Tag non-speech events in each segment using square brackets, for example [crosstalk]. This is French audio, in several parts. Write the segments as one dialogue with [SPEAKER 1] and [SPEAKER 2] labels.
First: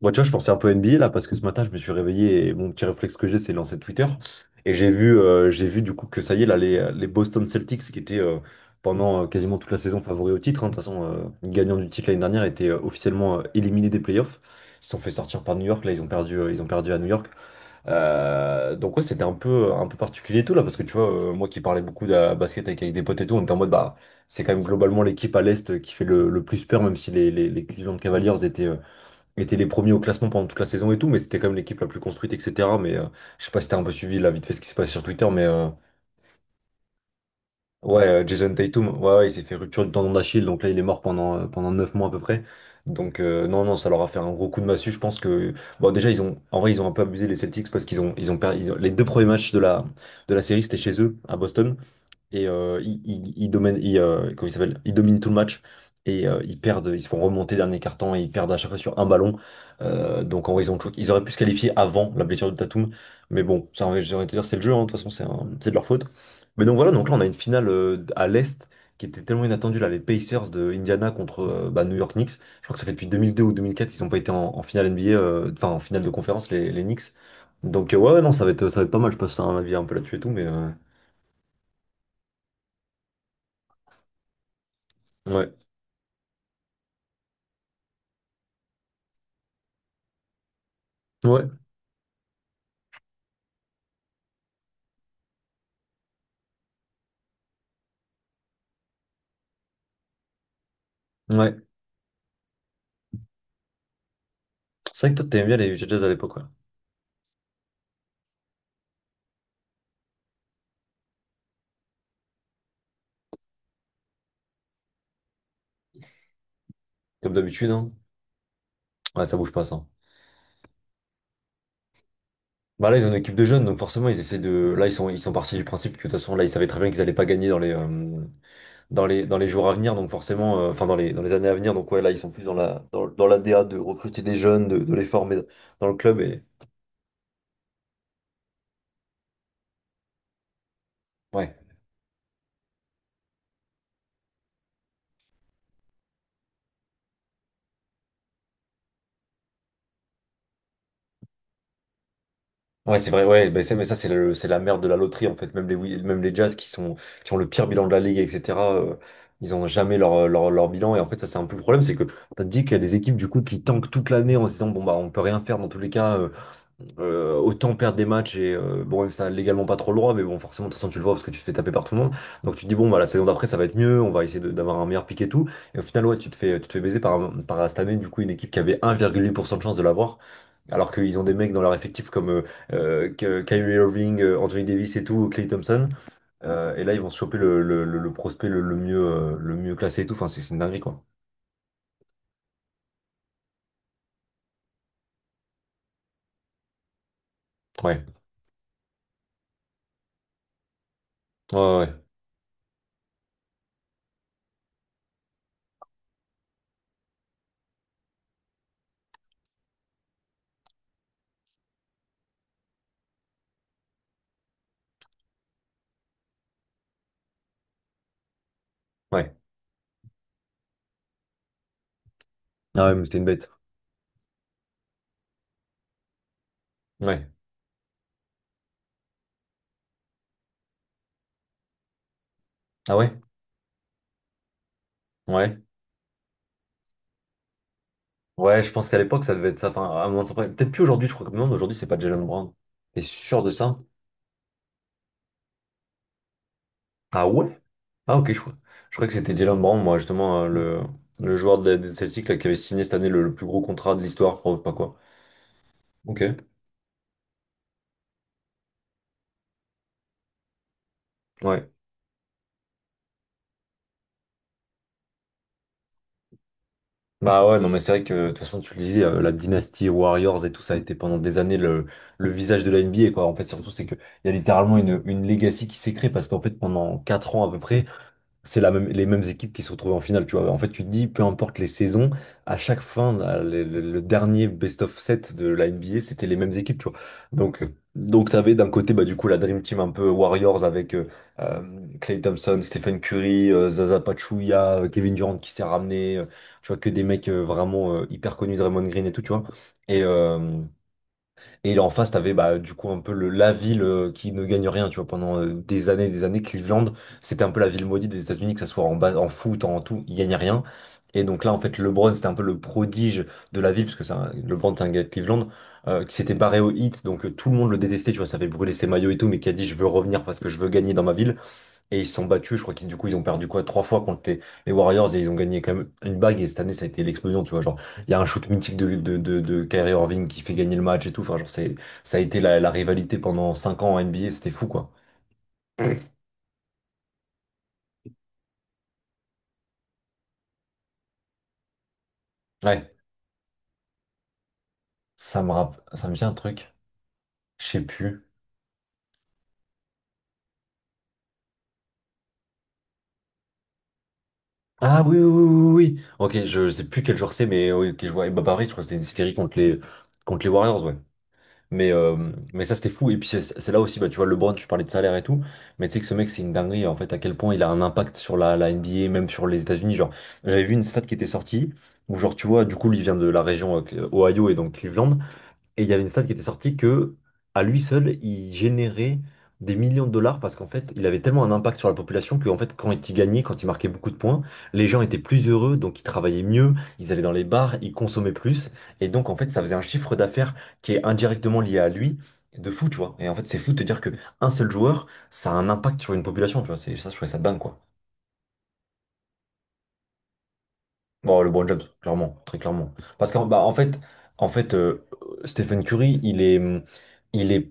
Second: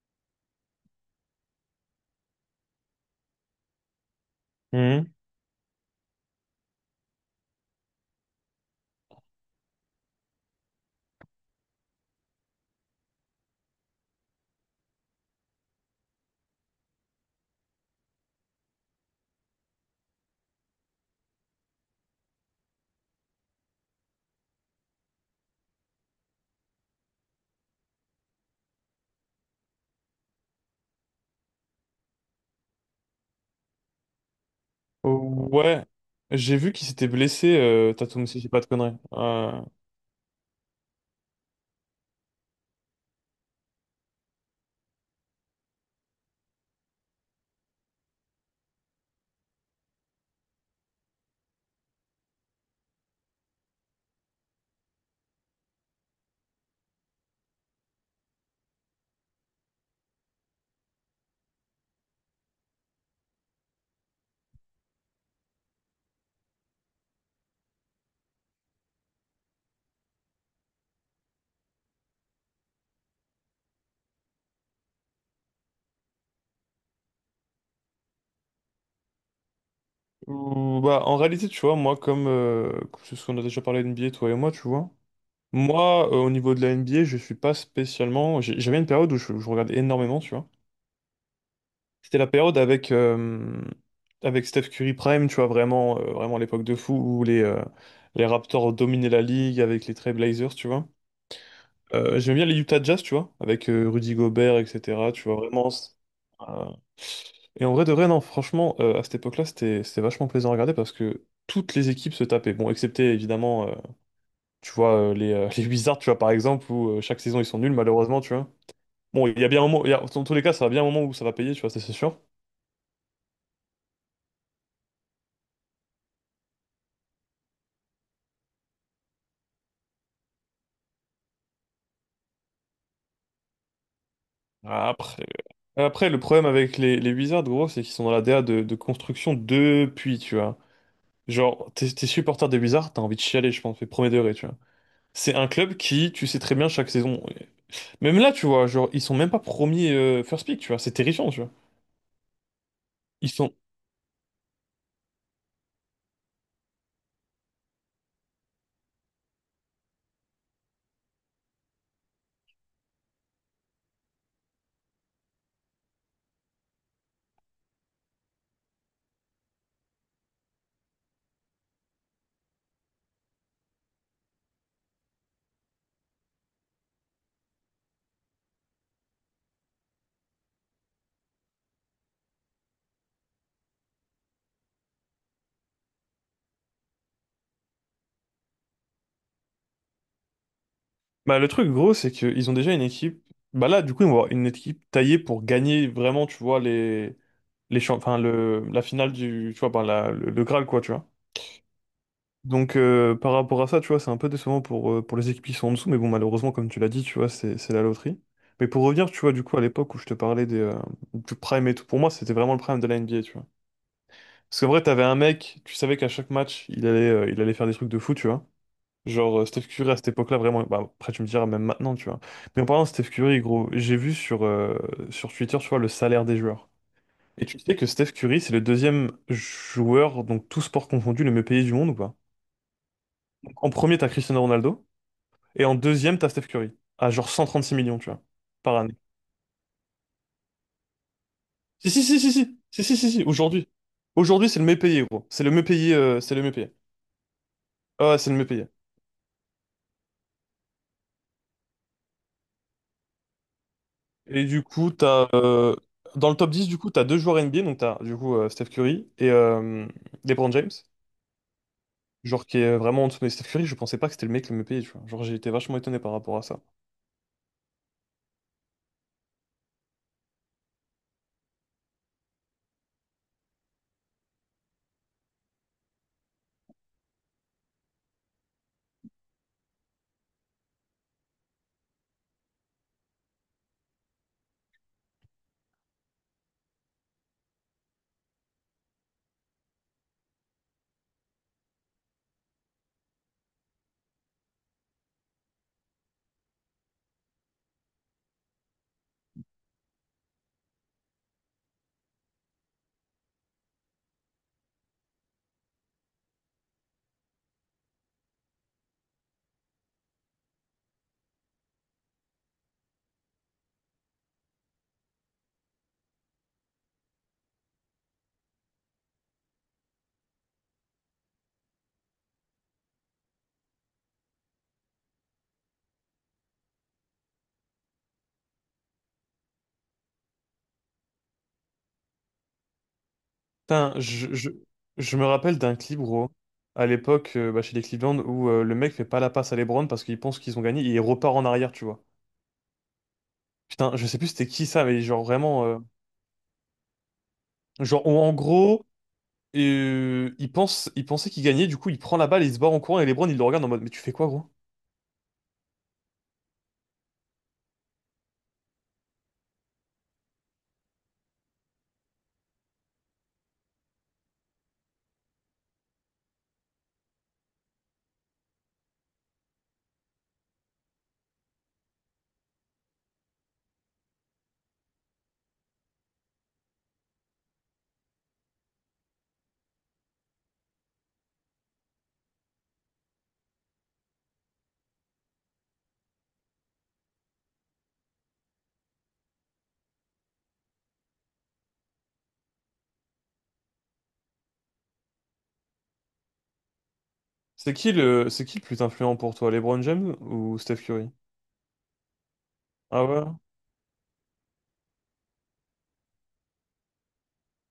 [SPEAKER 1] Moi, tu vois, je pensais un peu NBA là parce que ce matin, je me suis réveillé et mon petit réflexe que j'ai, c'est de lancer Twitter. Et
[SPEAKER 2] Mhm.
[SPEAKER 1] j'ai vu du coup que ça y est, là, les Boston Celtics qui étaient pendant quasiment toute la saison favoris au titre, hein. De toute façon, le gagnant du titre l'année dernière était officiellement éliminé des playoffs. Ils se sont fait sortir par New York. Là, ils ont perdu à New York. Donc, ouais, c'était un peu particulier et tout là parce que tu vois, moi qui parlais beaucoup de la basket avec des potes et tout, on était en mode bah, c'est quand même globalement l'équipe à l'Est qui fait le plus peur, même si les Cleveland Cavaliers étaient, étaient les premiers au classement pendant toute la saison et tout, mais c'était quand même l'équipe la plus construite, etc. Mais je sais pas si t'as un peu suivi là vite fait ce qui se passe sur Twitter, mais
[SPEAKER 2] Ouais, j'ai vu qu'il s'était blessé,
[SPEAKER 1] ouais,
[SPEAKER 2] Tatum, si j'ai
[SPEAKER 1] Jason
[SPEAKER 2] pas de
[SPEAKER 1] Tatum,
[SPEAKER 2] conneries.
[SPEAKER 1] ouais, ouais, il s'est fait rupture du tendon d'Achille, donc là il est mort pendant 9 mois à peu près. Donc non, non, ça leur a fait un gros coup de massue, je pense que... Bon, déjà ils ont... En vrai, ils ont un peu abusé, les Celtics, parce qu'ils ont perdu. Les deux premiers matchs de la série, c'était chez eux, à Boston, et ils dominent, comment il s'appelle? Ils dominent tout le match et ils perdent, ils se font remonter dernier carton et ils perdent à chaque fois sur un ballon. Donc en vrai, ils ont choqué. Ils auraient pu se qualifier avant la blessure de Tatum, mais bon, ça, j'ai envie de te dire, c'est le jeu, hein, de toute façon, c'est de leur faute. Mais donc voilà, donc là, on a une finale à l'Est qui était tellement inattendue, là, les Pacers de Indiana contre bah, New York Knicks. Je crois que ça fait depuis 2002 ou 2004, ils n'ont pas été en finale NBA, enfin en finale de conférence, les Knicks. Donc ouais, ouais, non, ça va être pas mal, je passe un avis un peu là-dessus et tout, mais
[SPEAKER 2] Bah, en réalité, tu vois, moi, comme, comme c'est ce qu'on a déjà parlé NBA, toi et moi, tu vois,
[SPEAKER 1] ouais.
[SPEAKER 2] moi, au niveau de la NBA, je suis pas spécialement. J'avais une période où je regardais énormément, tu vois.
[SPEAKER 1] Ouais.
[SPEAKER 2] C'était la période avec, avec Steph Curry Prime, tu vois, vraiment, vraiment l'époque de fou où les Raptors dominaient la ligue avec les Trail Blazers, tu vois.
[SPEAKER 1] Ouais.
[SPEAKER 2] J'aime bien les Utah Jazz, tu vois, avec Rudy Gobert,
[SPEAKER 1] C'est
[SPEAKER 2] etc.,
[SPEAKER 1] vrai que
[SPEAKER 2] tu
[SPEAKER 1] toi,
[SPEAKER 2] vois,
[SPEAKER 1] t'aimais bien
[SPEAKER 2] vraiment.
[SPEAKER 1] les Jazz à l'époque, ouais.
[SPEAKER 2] Et en vrai de vrai, non, franchement, à cette époque-là, c'était vachement plaisant à regarder parce que toutes les équipes se tapaient. Bon, excepté évidemment, tu vois, [laughs] les Wizards, tu vois, par exemple, où chaque
[SPEAKER 1] Comme
[SPEAKER 2] saison ils sont
[SPEAKER 1] d'habitude,
[SPEAKER 2] nuls,
[SPEAKER 1] hein.
[SPEAKER 2] malheureusement, tu vois.
[SPEAKER 1] Ouais,
[SPEAKER 2] Bon,
[SPEAKER 1] ça
[SPEAKER 2] il y a
[SPEAKER 1] bouge
[SPEAKER 2] bien
[SPEAKER 1] pas,
[SPEAKER 2] un moment,
[SPEAKER 1] ça.
[SPEAKER 2] dans tous les cas, ça va bien un moment où ça va payer, tu vois, ça, c'est sûr.
[SPEAKER 1] Bah là, ils ont une équipe de jeunes, donc forcément, ils essaient de... Là, ils sont partis du principe que de toute façon, là, ils savaient très bien qu'ils allaient pas gagner dans les, dans les jours à venir, donc forcément, enfin, dans dans les années à venir. Donc, ouais, là, ils sont plus dans la l'ADA de recruter des jeunes, de les
[SPEAKER 2] Après,
[SPEAKER 1] former dans le
[SPEAKER 2] après,
[SPEAKER 1] club.
[SPEAKER 2] le
[SPEAKER 1] Et
[SPEAKER 2] problème avec les Wizards, gros, c'est qu'ils sont dans la DA de construction depuis, tu vois.
[SPEAKER 1] ouais.
[SPEAKER 2] Genre, t'es supporter des Wizards, t'as envie de chialer, je pense, mais premier degré, tu vois. C'est un club qui, tu sais très bien, chaque saison. Même là, tu vois, genre, ils sont même pas premiers first pick, tu vois, c'est terrifiant, tu vois.
[SPEAKER 1] Ouais, c'est vrai,
[SPEAKER 2] Ils
[SPEAKER 1] ouais,
[SPEAKER 2] sont.
[SPEAKER 1] mais ça, c'est la merde de la loterie, en fait. Même même les Jazz qui ont le pire bilan de la ligue, etc., ils ont jamais leur, leur bilan. Et en fait, ça, c'est un peu le problème, c'est que t'as dit qu'il y a des équipes, du coup, qui tankent toute l'année en se disant, bon, bah, on peut rien faire dans tous les cas, autant perdre des matchs et bon, ça a légalement pas trop le droit, mais bon, forcément, de toute façon, tu le vois parce que tu te fais taper par tout le monde. Donc, tu te dis, bon, bah, la saison d'après, ça va être mieux, on va essayer d'avoir un meilleur pic et tout. Et au final, ouais, tu te fais baiser par cette année, du coup, une équipe qui avait 1,8% de chance de l'avoir, alors qu'ils ont des mecs dans leur effectif comme Kyrie Irving, Anthony Davis et tout, Klay Thompson. Et là, ils vont se choper le prospect le mieux classé et tout. Enfin, c'est une dinguerie, quoi.
[SPEAKER 2] Bah, le truc gros, c'est qu'ils ont déjà une équipe. Bah là, du coup, ils vont avoir une équipe taillée pour gagner vraiment, tu vois, les. Les champs...
[SPEAKER 1] Ouais,
[SPEAKER 2] enfin, le... la finale du. Tu vois, bah, la... le Graal, quoi, tu vois.
[SPEAKER 1] ouais, ouais, ouais.
[SPEAKER 2] Donc, par rapport à ça, tu vois, c'est un peu décevant pour les équipes qui sont en dessous. Mais bon, malheureusement, comme tu l'as dit, tu vois, c'est la loterie. Mais pour revenir, tu vois, du coup, à l'époque où je te parlais des, du prime et tout, pour moi, c'était vraiment le prime de la NBA, tu vois. Parce qu'en vrai, t'avais un mec, tu savais qu'à chaque match, il allait faire des trucs de fou, tu vois.
[SPEAKER 1] Ouais.
[SPEAKER 2] Genre, Steph Curry à cette époque-là, vraiment, bah, après tu me diras même maintenant, tu vois. Mais en parlant
[SPEAKER 1] Ah
[SPEAKER 2] de
[SPEAKER 1] ouais, mais
[SPEAKER 2] Steph
[SPEAKER 1] c'était une
[SPEAKER 2] Curry,
[SPEAKER 1] bête.
[SPEAKER 2] gros, j'ai vu sur, sur Twitter, tu vois, le salaire des joueurs.
[SPEAKER 1] Ouais.
[SPEAKER 2] Et tu sais que Steph Curry, c'est le deuxième joueur, donc tout sport confondu, le mieux payé du monde ou pas?
[SPEAKER 1] Ah ouais?
[SPEAKER 2] En premier, t'as Cristiano Ronaldo,
[SPEAKER 1] Ouais.
[SPEAKER 2] et en deuxième, t'as Steph Curry, à genre 136 millions, tu vois,
[SPEAKER 1] Ouais, je
[SPEAKER 2] par
[SPEAKER 1] pense
[SPEAKER 2] année.
[SPEAKER 1] qu'à l'époque, ça devait être ça. Enfin, à un moment, peut-être plus aujourd'hui, je crois que non, mais aujourd'hui, c'est
[SPEAKER 2] Si,
[SPEAKER 1] pas
[SPEAKER 2] si, si,
[SPEAKER 1] Jalen
[SPEAKER 2] si, si,
[SPEAKER 1] Brown.
[SPEAKER 2] si, si,
[SPEAKER 1] T'es
[SPEAKER 2] si, si,
[SPEAKER 1] sûr de
[SPEAKER 2] aujourd'hui.
[SPEAKER 1] ça?
[SPEAKER 2] Aujourd'hui, c'est le mieux payé, gros. C'est le mieux payé, c'est le mieux payé.
[SPEAKER 1] Ah ouais?
[SPEAKER 2] Ah,
[SPEAKER 1] Ah
[SPEAKER 2] ouais, c'est
[SPEAKER 1] ok,
[SPEAKER 2] le
[SPEAKER 1] je
[SPEAKER 2] mieux
[SPEAKER 1] crois.
[SPEAKER 2] payé.
[SPEAKER 1] Je crois que c'était Jalen Brown, moi, justement, le joueur des Celtics là, qui avait signé cette année le plus gros contrat de l'histoire, je
[SPEAKER 2] Et
[SPEAKER 1] crois, ou
[SPEAKER 2] du
[SPEAKER 1] pas
[SPEAKER 2] coup,
[SPEAKER 1] quoi. Ok.
[SPEAKER 2] dans le top 10 du coup, tu as deux joueurs NBA. Donc, tu as du coup Steph Curry et LeBron James.
[SPEAKER 1] Ouais.
[SPEAKER 2] Genre, qui est vraiment en dessous. Mais Steph Curry, je pensais pas que c'était le mec le mieux payé. Tu vois. Genre, j'ai été vachement étonné par rapport à ça.
[SPEAKER 1] Bah ouais, non, mais c'est vrai que, de toute façon, tu le disais, la dynastie Warriors et tout, ça a été pendant des années le visage de la NBA, quoi. En fait, surtout, c'est que il y a littéralement une legacy qui s'est créée parce qu'en fait, pendant 4 ans à peu près, c'est la même, les mêmes équipes qui se retrouvent en finale, tu vois. En fait, tu te dis, peu importe les saisons, à chaque fin, le dernier best of set de la NBA, c'était les mêmes équipes, tu vois. Donc tu avais d'un côté, bah, du coup, la Dream Team un peu Warriors avec euh, Klay Thompson, Stephen Curry, Zaza Pachulia, Kevin Durant qui s'est ramené, tu vois, que des mecs vraiment hyper connus, Draymond Green et tout, tu vois. Et, euh, et en face, t'avais bah, du coup un peu la ville qui ne gagne rien, tu vois, pendant des années et des années. Cleveland, c'était un peu la ville maudite des États-Unis, que ça soit en foot, en tout, il gagnait rien. Et donc là, en fait, LeBron, c'était un peu le prodige de la ville, parce que LeBron, c'est un gars de Cleveland, qui s'était barré au hit, donc tout le monde le détestait, tu vois, ça avait brûlé ses maillots et tout, mais qui a dit, je veux revenir parce que je veux gagner dans ma ville. Et ils se sont battus, je crois qu'ils du coup ils ont perdu quoi trois fois contre les Warriors et ils ont gagné quand même une bague et cette année ça a été l'explosion, tu vois. Genre, il y a un shoot mythique de Kyrie Irving qui fait gagner le match et tout. Enfin, genre, ça a été la rivalité pendant cinq
[SPEAKER 2] Putain,
[SPEAKER 1] ans en NBA, c'était fou quoi.
[SPEAKER 2] je me rappelle d'un clip, gros, à l'époque, bah, chez les Cleveland, où le mec fait pas la passe à LeBron parce qu'il pense qu'ils ont gagné et il repart en arrière, tu vois.
[SPEAKER 1] Ouais,
[SPEAKER 2] Putain, je sais plus c'était qui ça, mais genre vraiment.
[SPEAKER 1] ça me vient un truc, je sais
[SPEAKER 2] Genre,
[SPEAKER 1] plus.
[SPEAKER 2] en gros. Il pensait qu'il gagnait, du coup il prend la balle, il se barre en courant et LeBron il le regarde en mode mais tu fais quoi gros?
[SPEAKER 1] Ah oui, oui, oui, oui, oui. Ok, je sais plus quel joueur c'est, mais oui, ok, je vois Ibaka, je crois que c'était une série contre contre les Warriors, ouais. Mais, euh, mais ça, c'était fou. Et puis, c'est là aussi, bah, tu vois, LeBron, tu parlais de salaire et tout. Mais tu sais que ce mec, c'est une dinguerie, en fait, à quel point il a un impact sur la NBA, même sur les États-Unis. Genre, j'avais vu une stat qui était sortie, où, genre, tu vois, du coup, lui, il vient de la région Ohio et donc Cleveland. Et il y avait une stat qui était sortie que, à lui seul, il générait des millions de dollars parce qu'en fait, il avait tellement un impact sur la population que, en fait, quand il gagnait, quand il marquait beaucoup de points, les gens étaient plus heureux, donc ils travaillaient mieux, ils allaient dans les bars, ils consommaient plus. Et donc, en fait, ça faisait un chiffre d'affaires qui est indirectement lié à lui, de fou, tu vois. Et en fait, c'est fou de te dire que un seul joueur, ça a un impact sur une population, tu vois. C'est ça, je trouvais ça dingue, quoi.
[SPEAKER 2] C'est qui le plus influent pour toi, LeBron James ou Steph Curry?
[SPEAKER 1] Bon, LeBron James, clairement, très clairement.
[SPEAKER 2] Ah ouais?
[SPEAKER 1] Parce qu'en bah, en fait, Stephen Curry, il est,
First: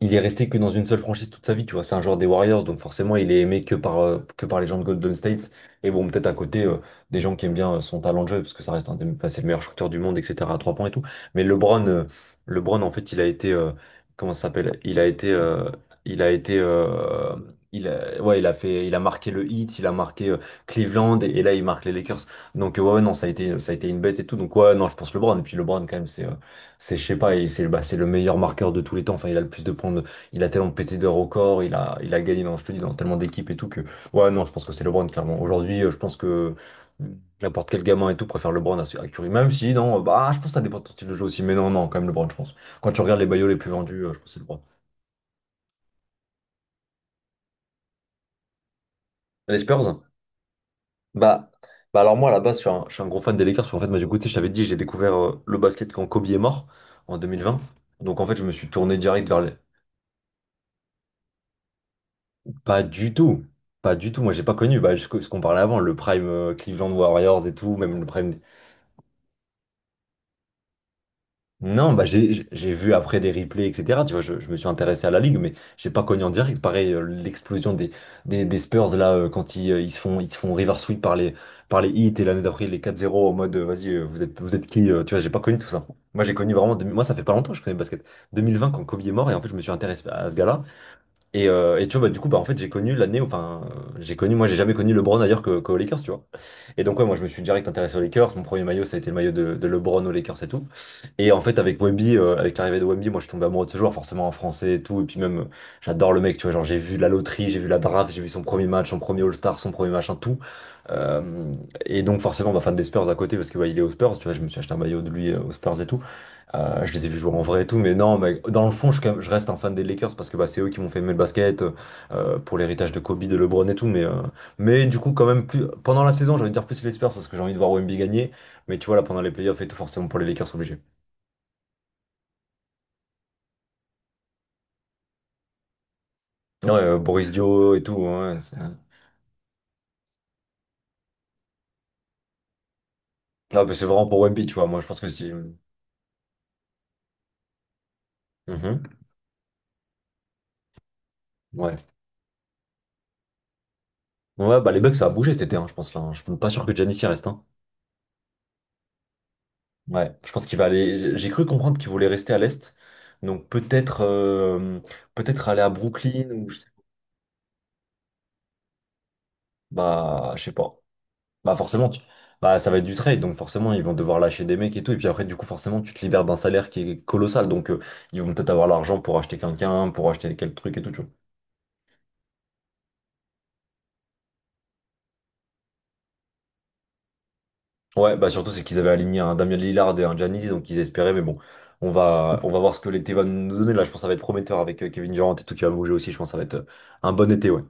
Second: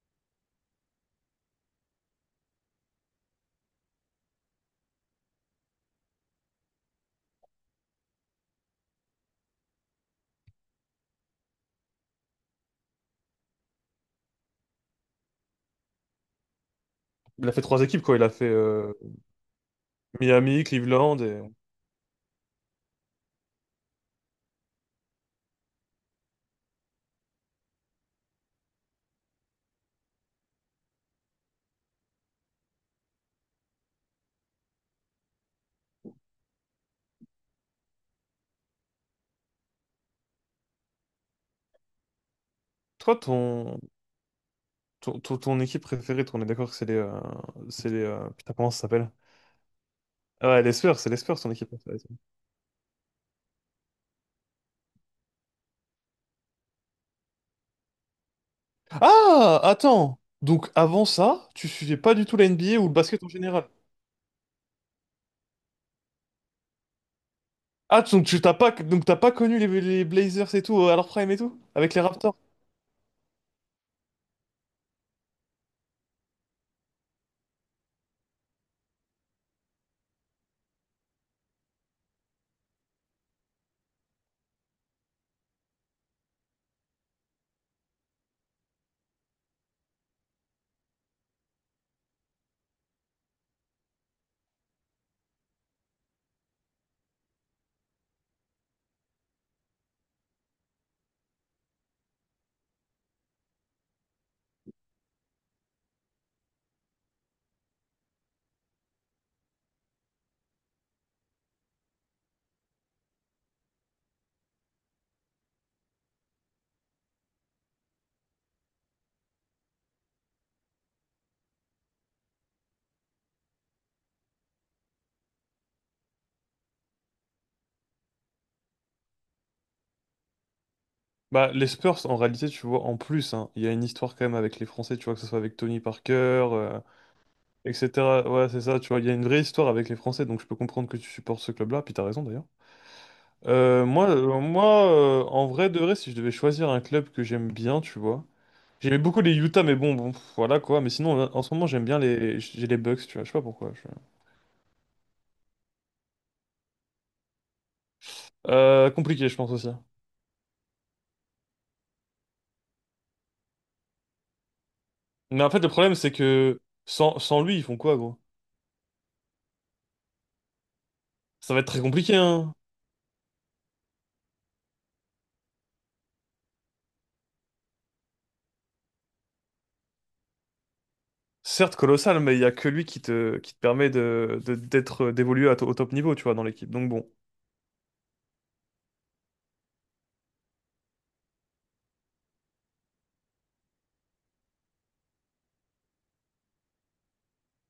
[SPEAKER 1] il est resté que dans une seule franchise toute sa vie, tu vois. C'est un joueur des Warriors, donc forcément, il est aimé que par les gens de Golden State. Et bon, peut-être à côté, des gens qui aiment bien son talent de jeu, parce que ça reste un des, bah, c'est le meilleur shooter du monde, etc., à 3 points et tout. Mais LeBron, en fait, comment ça s'appelle? Il a été, il a été,
[SPEAKER 2] Il a fait trois
[SPEAKER 1] il
[SPEAKER 2] équipes, quoi.
[SPEAKER 1] a,
[SPEAKER 2] Il a
[SPEAKER 1] ouais,
[SPEAKER 2] fait
[SPEAKER 1] il a marqué le Heat, il a marqué
[SPEAKER 2] Miami,
[SPEAKER 1] Cleveland,
[SPEAKER 2] Cleveland
[SPEAKER 1] et
[SPEAKER 2] et...
[SPEAKER 1] là, il marque les Lakers. Donc, ouais, ouais, non, ça a été une bête et tout. Donc ouais, non, je pense LeBron. Et puis LeBron, quand même, c'est, je sais pas, et c'est bah, c'est le meilleur marqueur de tous les temps. Enfin, il a le plus de points. Il a tellement pété de records, il a gagné, dans, je te dis, dans tellement d'équipes et tout que ouais, non, je pense que c'est LeBron, clairement. Aujourd'hui, je pense que n'importe quel gamin et tout préfère LeBron à Curry. Même si, non, bah, je pense que ça dépend de ton style de jeu aussi. Mais non, non, quand même LeBron, je pense. Quand tu
[SPEAKER 2] Toi,
[SPEAKER 1] regardes les maillots les plus
[SPEAKER 2] ton,
[SPEAKER 1] vendus, je pense que c'est LeBron.
[SPEAKER 2] ton, ton, Ton équipe préférée, on est d'accord que c'est les Putain, comment ça s'appelle?
[SPEAKER 1] Les Spurs?
[SPEAKER 2] Ah ouais, les Spurs, c'est les Spurs,
[SPEAKER 1] Bah,
[SPEAKER 2] ton équipe préférée.
[SPEAKER 1] bah, alors moi à la base je suis un gros fan des Lakers parce qu'en fait moi du coup tu sais, je t'avais dit j'ai découvert le basket quand Kobe est mort en 2020. Donc en fait, je me suis tourné direct vers les...
[SPEAKER 2] Ah! Attends! Donc, avant ça, tu suivais pas du tout la NBA
[SPEAKER 1] Pas
[SPEAKER 2] ou le
[SPEAKER 1] du
[SPEAKER 2] basket en
[SPEAKER 1] tout,
[SPEAKER 2] général?
[SPEAKER 1] pas du tout. Moi j'ai pas connu bah, ce qu'on parlait avant le prime, Cleveland Warriors et tout, même
[SPEAKER 2] Ah,
[SPEAKER 1] le
[SPEAKER 2] donc
[SPEAKER 1] prime.
[SPEAKER 2] tu t'as pas, donc t'as pas connu les Blazers et tout, à leur prime et tout?
[SPEAKER 1] Non,
[SPEAKER 2] Avec les
[SPEAKER 1] bah
[SPEAKER 2] Raptors?
[SPEAKER 1] j'ai vu après des replays, etc. Tu vois, je me suis intéressé à la ligue, mais j'ai pas connu en direct. Pareil, l'explosion des Spurs là, quand ils se font river sweep par les Heat, et l'année d'après, les 4-0 en mode vas-y, vous êtes qui, tu vois, j'ai pas connu tout ça. Moi j'ai connu vraiment deux- mille moi ça fait pas longtemps que je connais le basket. 2020 quand Kobe est mort, et en fait je me suis intéressé à ce gars-là. Et tu vois, bah, du coup, bah, en fait, j'ai connu l'année, où- enfin, moi, j'ai jamais connu LeBron ailleurs qu'aux Lakers, tu vois. Et donc, ouais, moi, je me suis direct intéressé aux Lakers. Mon premier maillot, ça a été le maillot de LeBron aux Lakers et tout. Et en fait, avec avec l'arrivée de Wemby, moi, je suis tombé amoureux de ce joueur, forcément en français et tout. Et puis même, j'adore le mec, tu vois. Genre, j'ai vu la loterie, j'ai vu la draft, j'ai vu son premier match, son premier All-Star, son premier machin, tout. Euh, et donc, forcément, bah, fan des Spurs à côté, parce que, ouais, il est aux Spurs, tu vois. Je me suis acheté un maillot de lui aux Spurs et tout. Je les ai vus jouer en vrai et tout, mais non, mais dans le fond, je reste un fan des Lakers parce que bah, c'est eux qui m'ont fait aimer le basket, pour l'héritage de Kobe, de LeBron et tout. Mais du coup, quand même, plus, pendant la saison, j'ai envie de dire plus les Spurs parce que j'ai envie de voir OMB gagner. Mais tu vois, là, pendant les playoffs et tout, forcément pour les Lakers, obligé.
[SPEAKER 2] Bah, les Spurs, en réalité, tu vois, en plus, hein, il y a une histoire quand même avec les Français, tu vois, que ce soit avec Tony Parker,
[SPEAKER 1] Ouais, Boris Dio et tout.
[SPEAKER 2] etc.
[SPEAKER 1] Ouais,
[SPEAKER 2] Ouais,
[SPEAKER 1] c'est
[SPEAKER 2] c'est ça, tu vois, il y a une vraie histoire avec les Français, donc je peux comprendre que tu supportes ce club-là, puis t'as raison d'ailleurs.
[SPEAKER 1] ah, mais c'est vraiment pour OMB, tu vois. Moi, je
[SPEAKER 2] Moi
[SPEAKER 1] pense que si.
[SPEAKER 2] en vrai de vrai, si je devais choisir un club que j'aime bien, tu vois,
[SPEAKER 1] Mhm.
[SPEAKER 2] j'aimais beaucoup les Utah, mais bon, bon, pff, voilà quoi, mais sinon, en ce moment,
[SPEAKER 1] Ouais.
[SPEAKER 2] j'aime bien les, j'ai les Bucks, tu vois, je sais pas pourquoi. Je-
[SPEAKER 1] Ouais, bah les Bucks, ça a bougé cet été, hein, je pense là, hein. Je suis pas sûr que Giannis y reste, hein.
[SPEAKER 2] Compliqué, je pense aussi.
[SPEAKER 1] Ouais, je pense qu'il va aller. J'ai cru comprendre qu'il voulait rester à l'Est. Donc peut-être euh,
[SPEAKER 2] Mais
[SPEAKER 1] peut-être
[SPEAKER 2] en
[SPEAKER 1] aller
[SPEAKER 2] fait,
[SPEAKER 1] à
[SPEAKER 2] le problème, c'est
[SPEAKER 1] Brooklyn, ou je
[SPEAKER 2] que
[SPEAKER 1] sais,
[SPEAKER 2] sans lui, ils font quoi, gros?
[SPEAKER 1] bah je sais pas.
[SPEAKER 2] Ça
[SPEAKER 1] Bah
[SPEAKER 2] va être très
[SPEAKER 1] forcément
[SPEAKER 2] compliqué, hein.
[SPEAKER 1] bah ça va être du trade, donc forcément ils vont devoir lâcher des mecs et tout, et puis après du coup forcément tu te libères d'un salaire qui est colossal, donc ils vont peut-être avoir l'argent pour acheter quelqu'un, pour acheter quel truc et tout, tu
[SPEAKER 2] Certes colossal, mais il y a que lui qui te, d'être, d'évoluer au top niveau, tu vois, dans l'équipe. Donc bon,
[SPEAKER 1] vois. Ouais, bah surtout c'est qu'ils avaient aligné un Damien Lillard et un Giannis donc ils espéraient, mais bon, on va voir ce que l'été va nous donner là. Je pense que ça va être prometteur avec Kevin Durant et tout qui va bouger aussi, je pense que ça va être un bon été, ouais.